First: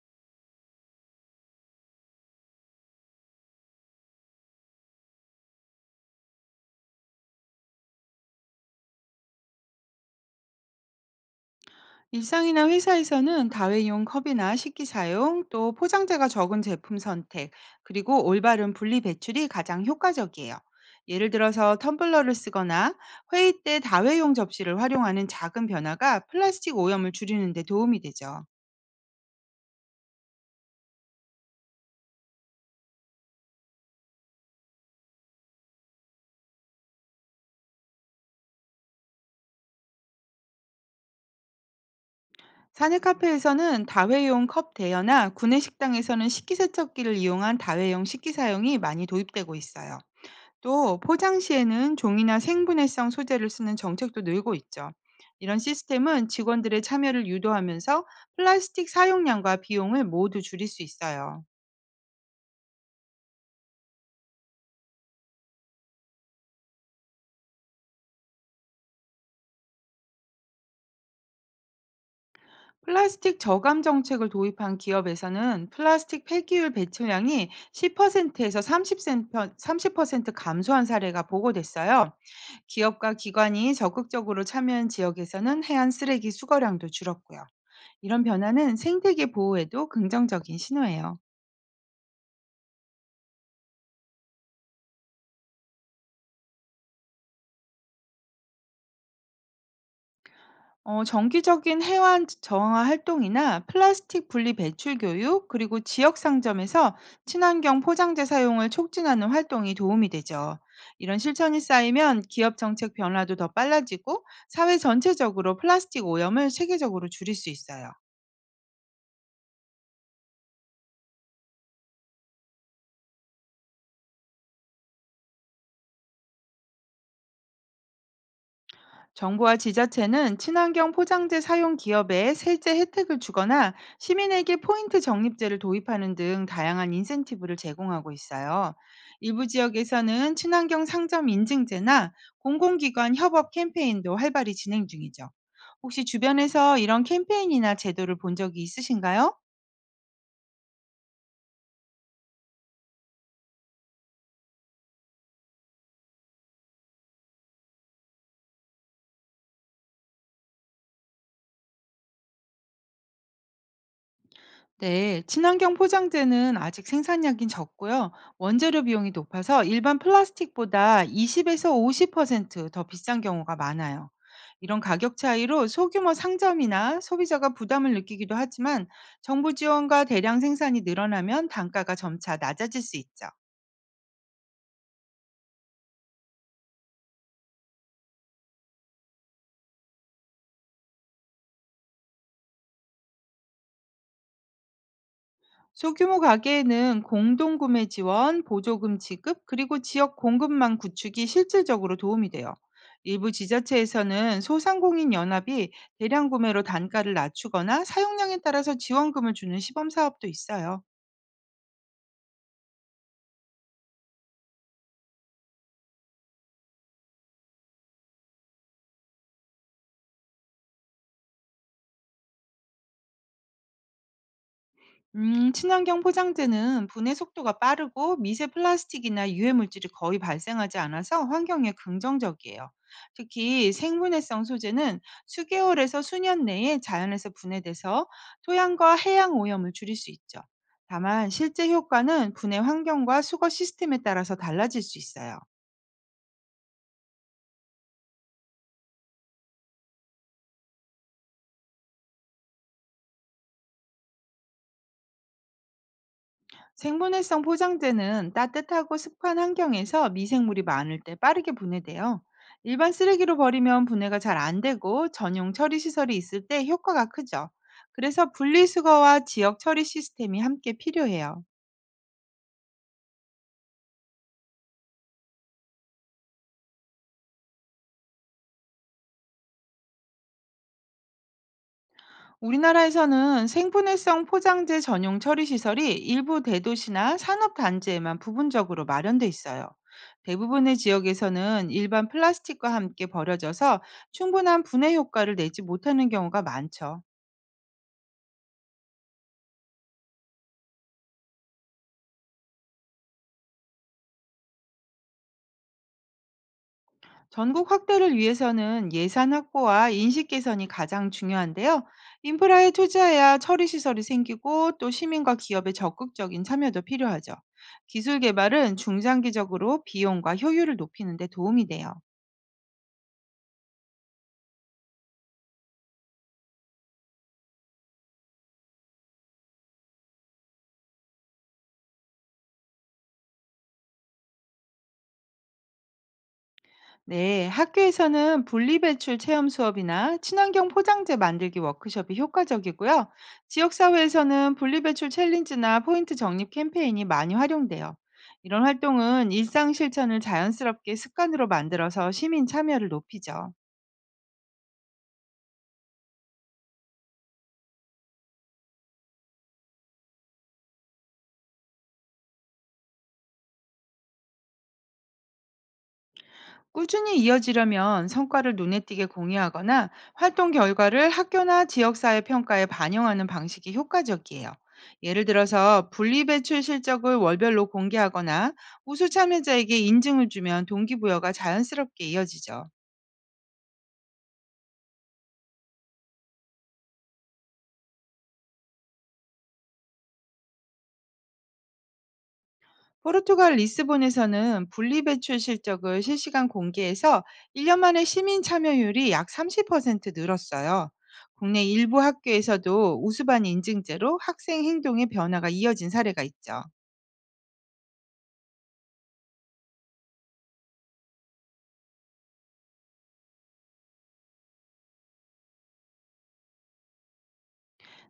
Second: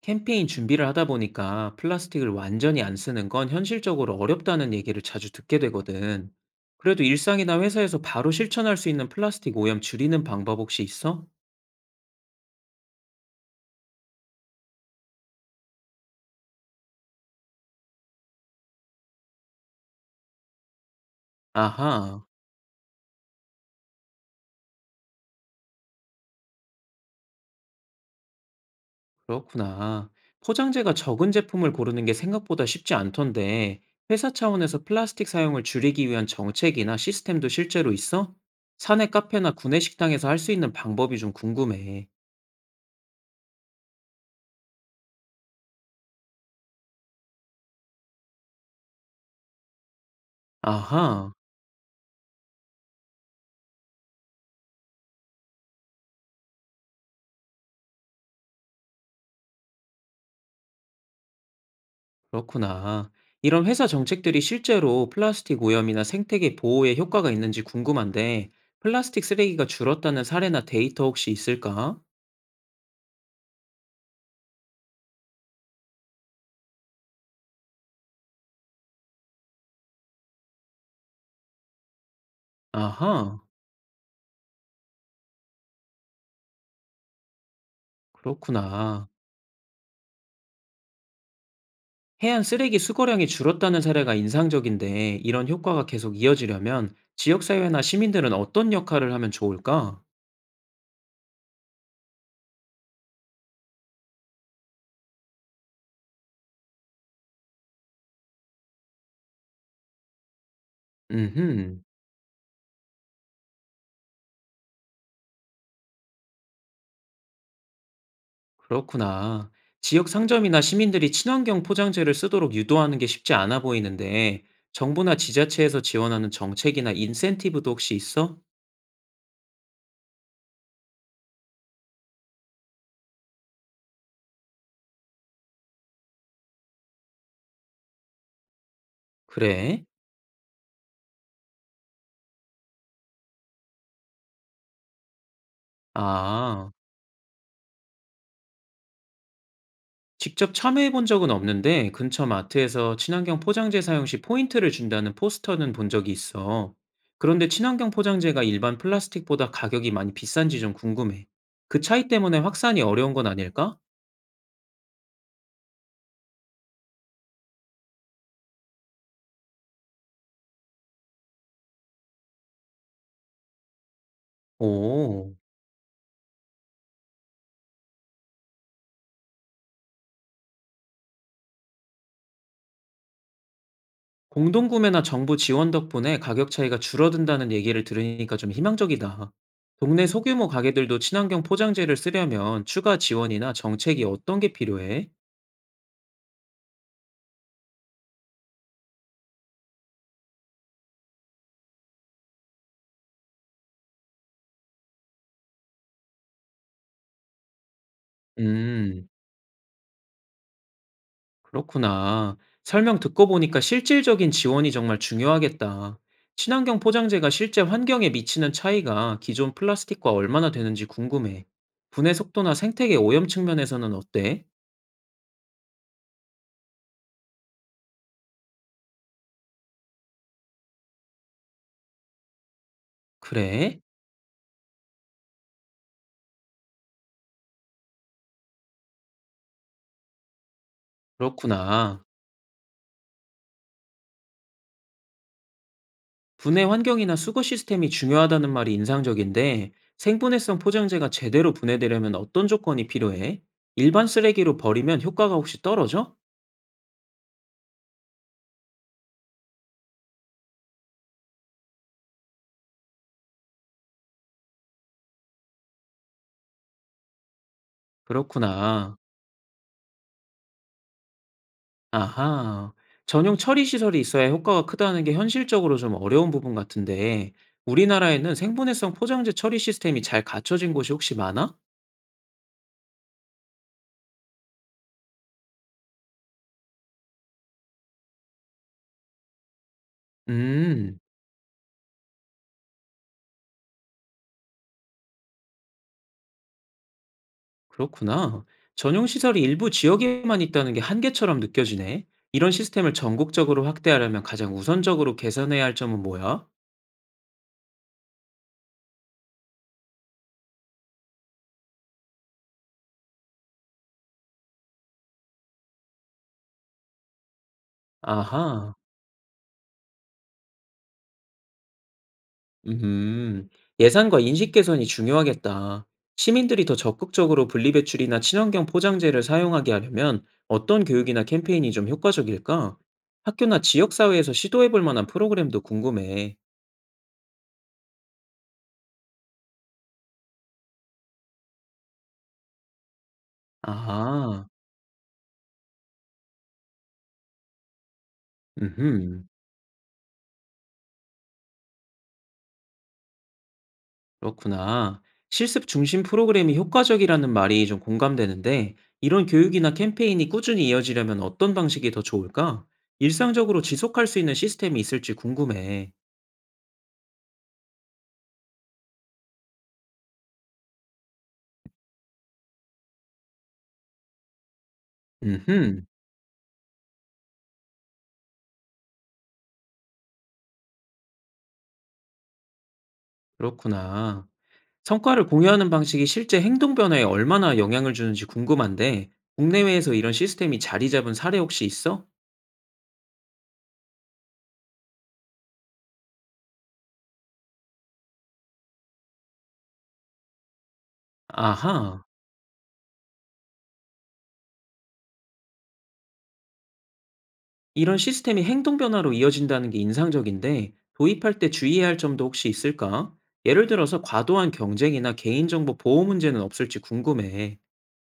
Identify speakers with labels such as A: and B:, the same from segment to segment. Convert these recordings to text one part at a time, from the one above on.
A: 캠페인 준비를 하다 보니까 플라스틱을 완전히 안 쓰는 건 현실적으로 어렵다는 얘기를 자주 듣게 되거든. 그래도 일상이나 회사에서 바로 실천할 수 있는 플라스틱 오염 줄이는 방법 혹시 있어?
B: 일상이나 회사에서는 다회용 컵이나 식기 사용, 또 포장재가 적은 제품 선택, 그리고 올바른 분리 배출이 가장 효과적이에요. 예를 들어서
A: 아하,
B: 텀블러를 쓰거나 회의 때 다회용 접시를 활용하는 작은 변화가 플라스틱 오염을 줄이는 데 도움이 되죠.
A: 그렇구나. 포장재가 적은 제품을 고르는 게 생각보다 쉽지 않던데, 회사 차원에서 플라스틱 사용을 줄이기 위한 정책이나 시스템도 실제로 있어? 사내 카페나 구내 식당에서 할 수 있는 방법이 좀 궁금해.
B: 사내 카페에서는 다회용 컵 대여나 구내 식당에서는 식기세척기를 이용한 다회용 식기 사용이 많이 도입되고 있어요. 또
A: 아하.
B: 포장시에는 종이나 생분해성 소재를 쓰는 정책도 늘고 있죠. 이런 시스템은 직원들의 참여를 유도하면서 플라스틱 사용량과 비용을 모두 줄일 수 있어요.
A: 그렇구나. 이런 회사 정책들이 실제로 플라스틱 오염이나 생태계 보호에 효과가 있는지 궁금한데, 플라스틱 쓰레기가 줄었다는 사례나 데이터 혹시 있을까?
B: 플라스틱 저감 정책을 도입한 기업에서는 플라스틱 폐기율 배출량이 10%에서 30% 감소한 사례가 보고됐어요. 기업과
A: 아하,
B: 기관이 적극적으로 참여한 지역에서는 해안 쓰레기 수거량도 줄었고요. 이런 변화는
A: 그렇구나.
B: 생태계 보호에도 긍정적인 신호예요.
A: 해안 쓰레기 수거량이 줄었다는 사례가 인상적인데, 이런 효과가 계속 이어지려면 지역사회나 시민들은 어떤 역할을 하면 좋을까?
B: 정기적인 해완 정화 활동이나 플라스틱 분리 배출 교육, 그리고 지역 상점에서 친환경 포장재 사용을 촉진하는 활동이 도움이 되죠. 이런 실천이
A: 음흠.
B: 쌓이면 기업 정책 변화도 더 빨라지고 사회 전체적으로 플라스틱 오염을 체계적으로 줄일 수 있어요.
A: 그렇구나. 지역 상점이나 시민들이 친환경 포장재를 쓰도록 유도하는 게 쉽지 않아 보이는데, 정부나 지자체에서 지원하는 정책이나 인센티브도 혹시 있어?
B: 정부와 지자체는 친환경 포장재 사용 기업에 세제 혜택을 주거나 시민에게 포인트 적립제를 도입하는 등 다양한 인센티브를 제공하고 있어요. 일부
A: 그래?
B: 지역에서는 친환경 상점 인증제나 공공기관 협업 캠페인도 활발히 진행 중이죠. 혹시
A: 아,
B: 주변에서 이런 캠페인이나 제도를 본 적이 있으신가요?
A: 직접 참여해 본 적은 없는데, 근처 마트에서 친환경 포장재 사용 시 포인트를 준다는 포스터는 본 적이 있어. 그런데 친환경 포장재가 일반 플라스틱보다 가격이 많이 비싼지 좀 궁금해. 그 차이 때문에 확산이 어려운 건 아닐까?
B: 네, 친환경 포장재는 아직 생산량이 적고요. 원재료 비용이 높아서 일반 플라스틱보다 20에서 50%더 비싼 경우가 많아요. 이런 가격
A: 오.
B: 차이로 소규모 상점이나 소비자가 부담을 느끼기도 하지만 정부 지원과 대량 생산이 늘어나면 단가가 점차 낮아질 수 있죠.
A: 공동구매나 정부 지원 덕분에 가격 차이가 줄어든다는 얘기를 들으니까 좀 희망적이다. 동네 소규모 가게들도 친환경 포장재를 쓰려면 추가 지원이나 정책이 어떤 게 필요해?
B: 소규모 가게에는 공동구매 지원, 보조금 지급, 그리고 지역 공급망 구축이 실질적으로 도움이 돼요. 일부 지자체에서는 소상공인 연합이 대량 구매로 단가를 낮추거나 사용량에 따라서
A: 음,
B: 지원금을 주는 시범 사업도 있어요.
A: 그렇구나. 설명 듣고 보니까 실질적인 지원이 정말 중요하겠다. 친환경 포장재가 실제 환경에 미치는 차이가 기존 플라스틱과 얼마나 되는지 궁금해. 분해 속도나 생태계 오염 측면에서는 어때?
B: 친환경 포장재는 분해 속도가 빠르고 미세 플라스틱이나 유해 물질이 거의 발생하지 않아서 환경에 긍정적이에요. 특히
A: 그래?
B: 생분해성 소재는 수개월에서 수년 내에 자연에서 분해돼서 토양과 해양 오염을 줄일 수 있죠. 다만 실제
A: 그렇구나.
B: 효과는 분해 환경과 수거 시스템에 따라서 달라질 수 있어요.
A: 분해 환경이나 수거 시스템이 중요하다는 말이 인상적인데 생분해성 포장재가 제대로 분해되려면 어떤 조건이 필요해? 일반 쓰레기로 버리면 효과가 혹시 떨어져?
B: 생분해성 포장재는 따뜻하고 습한 환경에서 미생물이 많을 때 빠르게 분해돼요. 일반 쓰레기로 버리면 분해가 잘 안 되고 전용 처리 시설이 있을 때 효과가 크죠. 그래서
A: 그렇구나.
B: 분리수거와 지역 처리 시스템이 함께 필요해요.
A: 아하. 전용 처리 시설이 있어야 효과가 크다는 게 현실적으로 좀 어려운 부분 같은데 우리나라에는 생분해성 포장재 처리 시스템이 잘 갖춰진 곳이 혹시 많아?
B: 우리나라에서는 생분해성 포장재 전용 처리 시설이 일부 대도시나 산업 단지에만 부분적으로 마련돼 있어요. 대부분의
A: 음.
B: 지역에서는 일반 플라스틱과 함께 버려져서 충분한 분해 효과를 내지 못하는 경우가 많죠.
A: 그렇구나. 전용 시설이 일부 지역에만 있다는 게 한계처럼 느껴지네. 이런 시스템을 전국적으로 확대하려면 가장 우선적으로 개선해야 할 점은 뭐야?
B: 전국 확대를 위해서는 예산 확보와 인식 개선이 가장 중요한데요. 인프라에 투자해야 처리 시설이 생기고 또 시민과 기업의 적극적인 참여도 필요하죠. 기술
A: 아하.
B: 개발은 중장기적으로 비용과 효율을 높이는 데 도움이 돼요.
A: 음. 예산과 인식 개선이 중요하겠다. 시민들이 더 적극적으로 분리배출이나 친환경 포장재를 사용하게 하려면 어떤 교육이나 캠페인이 좀 효과적일까? 학교나 지역사회에서 시도해 볼 만한 프로그램도 궁금해.
B: 네, 학교에서는 분리배출 체험 수업이나 친환경 포장재 만들기 워크숍이 효과적이고요.
A: 아하.
B: 지역사회에서는 분리배출 챌린지나 포인트 적립 캠페인이 많이 활용돼요. 이런
A: 음흠.
B: 활동은 일상 실천을 자연스럽게 습관으로 만들어서 시민 참여를 높이죠.
A: 그렇구나. 실습 중심 프로그램이 효과적이라는 말이 좀 공감되는데, 이런 교육이나 캠페인이 꾸준히 이어지려면 어떤 방식이 더 좋을까? 일상적으로 지속할 수 있는 시스템이 있을지 궁금해.
B: 꾸준히 이어지려면 성과를 눈에 띄게 공유하거나 활동 결과를 학교나 지역사회 평가에 반영하는 방식이 효과적이에요. 예를
A: 음흠,
B: 들어서 분리배출 실적을 월별로 공개하거나 우수 참여자에게 인증을 주면 동기부여가 자연스럽게 이어지죠.
A: 그렇구나. 성과를 공유하는 방식이 실제 행동 변화에 얼마나 영향을 주는지 궁금한데, 국내외에서 이런 시스템이 자리 잡은 사례 혹시 있어?
B: 포르투갈 리스본에서는 분리배출 실적을 실시간 공개해서 1년 만에 시민 참여율이 약 30% 늘었어요. 국내 일부
A: 아하.
B: 학교에서도 우수반 인증제로 학생 행동의 변화가 이어진 사례가 있죠.
A: 이런 시스템이 행동 변화로 이어진다는 게 인상적인데 도입할 때 주의해야 할 점도 혹시 있을까? 예를 들어서 과도한 경쟁이나 개인정보 보호 문제는 없을지 궁금해.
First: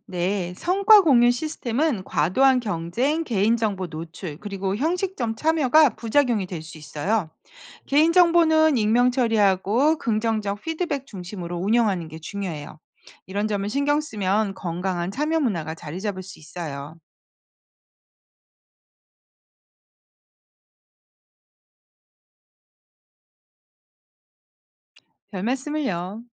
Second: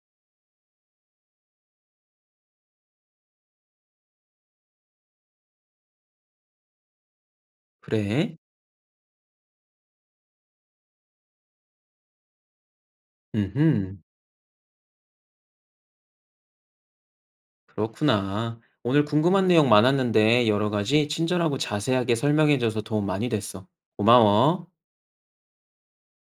B: 네, 성과 공유 시스템은 과도한 경쟁, 개인정보 노출, 그리고 형식점 참여가 부작용이 될 수 있어요.
A: 그래?
B: 개인정보는 익명 처리하고 긍정적 피드백 중심으로 운영하는 게 중요해요. 이런 점을
A: 음흠,
B: 신경 쓰면 건강한 참여 문화가 자리 잡을 수 있어요.
A: 그렇구나. 오늘 궁금한 내용 많았는데 여러 가지 친절하고 자세하게 설명해줘서 도움 많이 됐어. 고마워.
B: 별 말씀을요.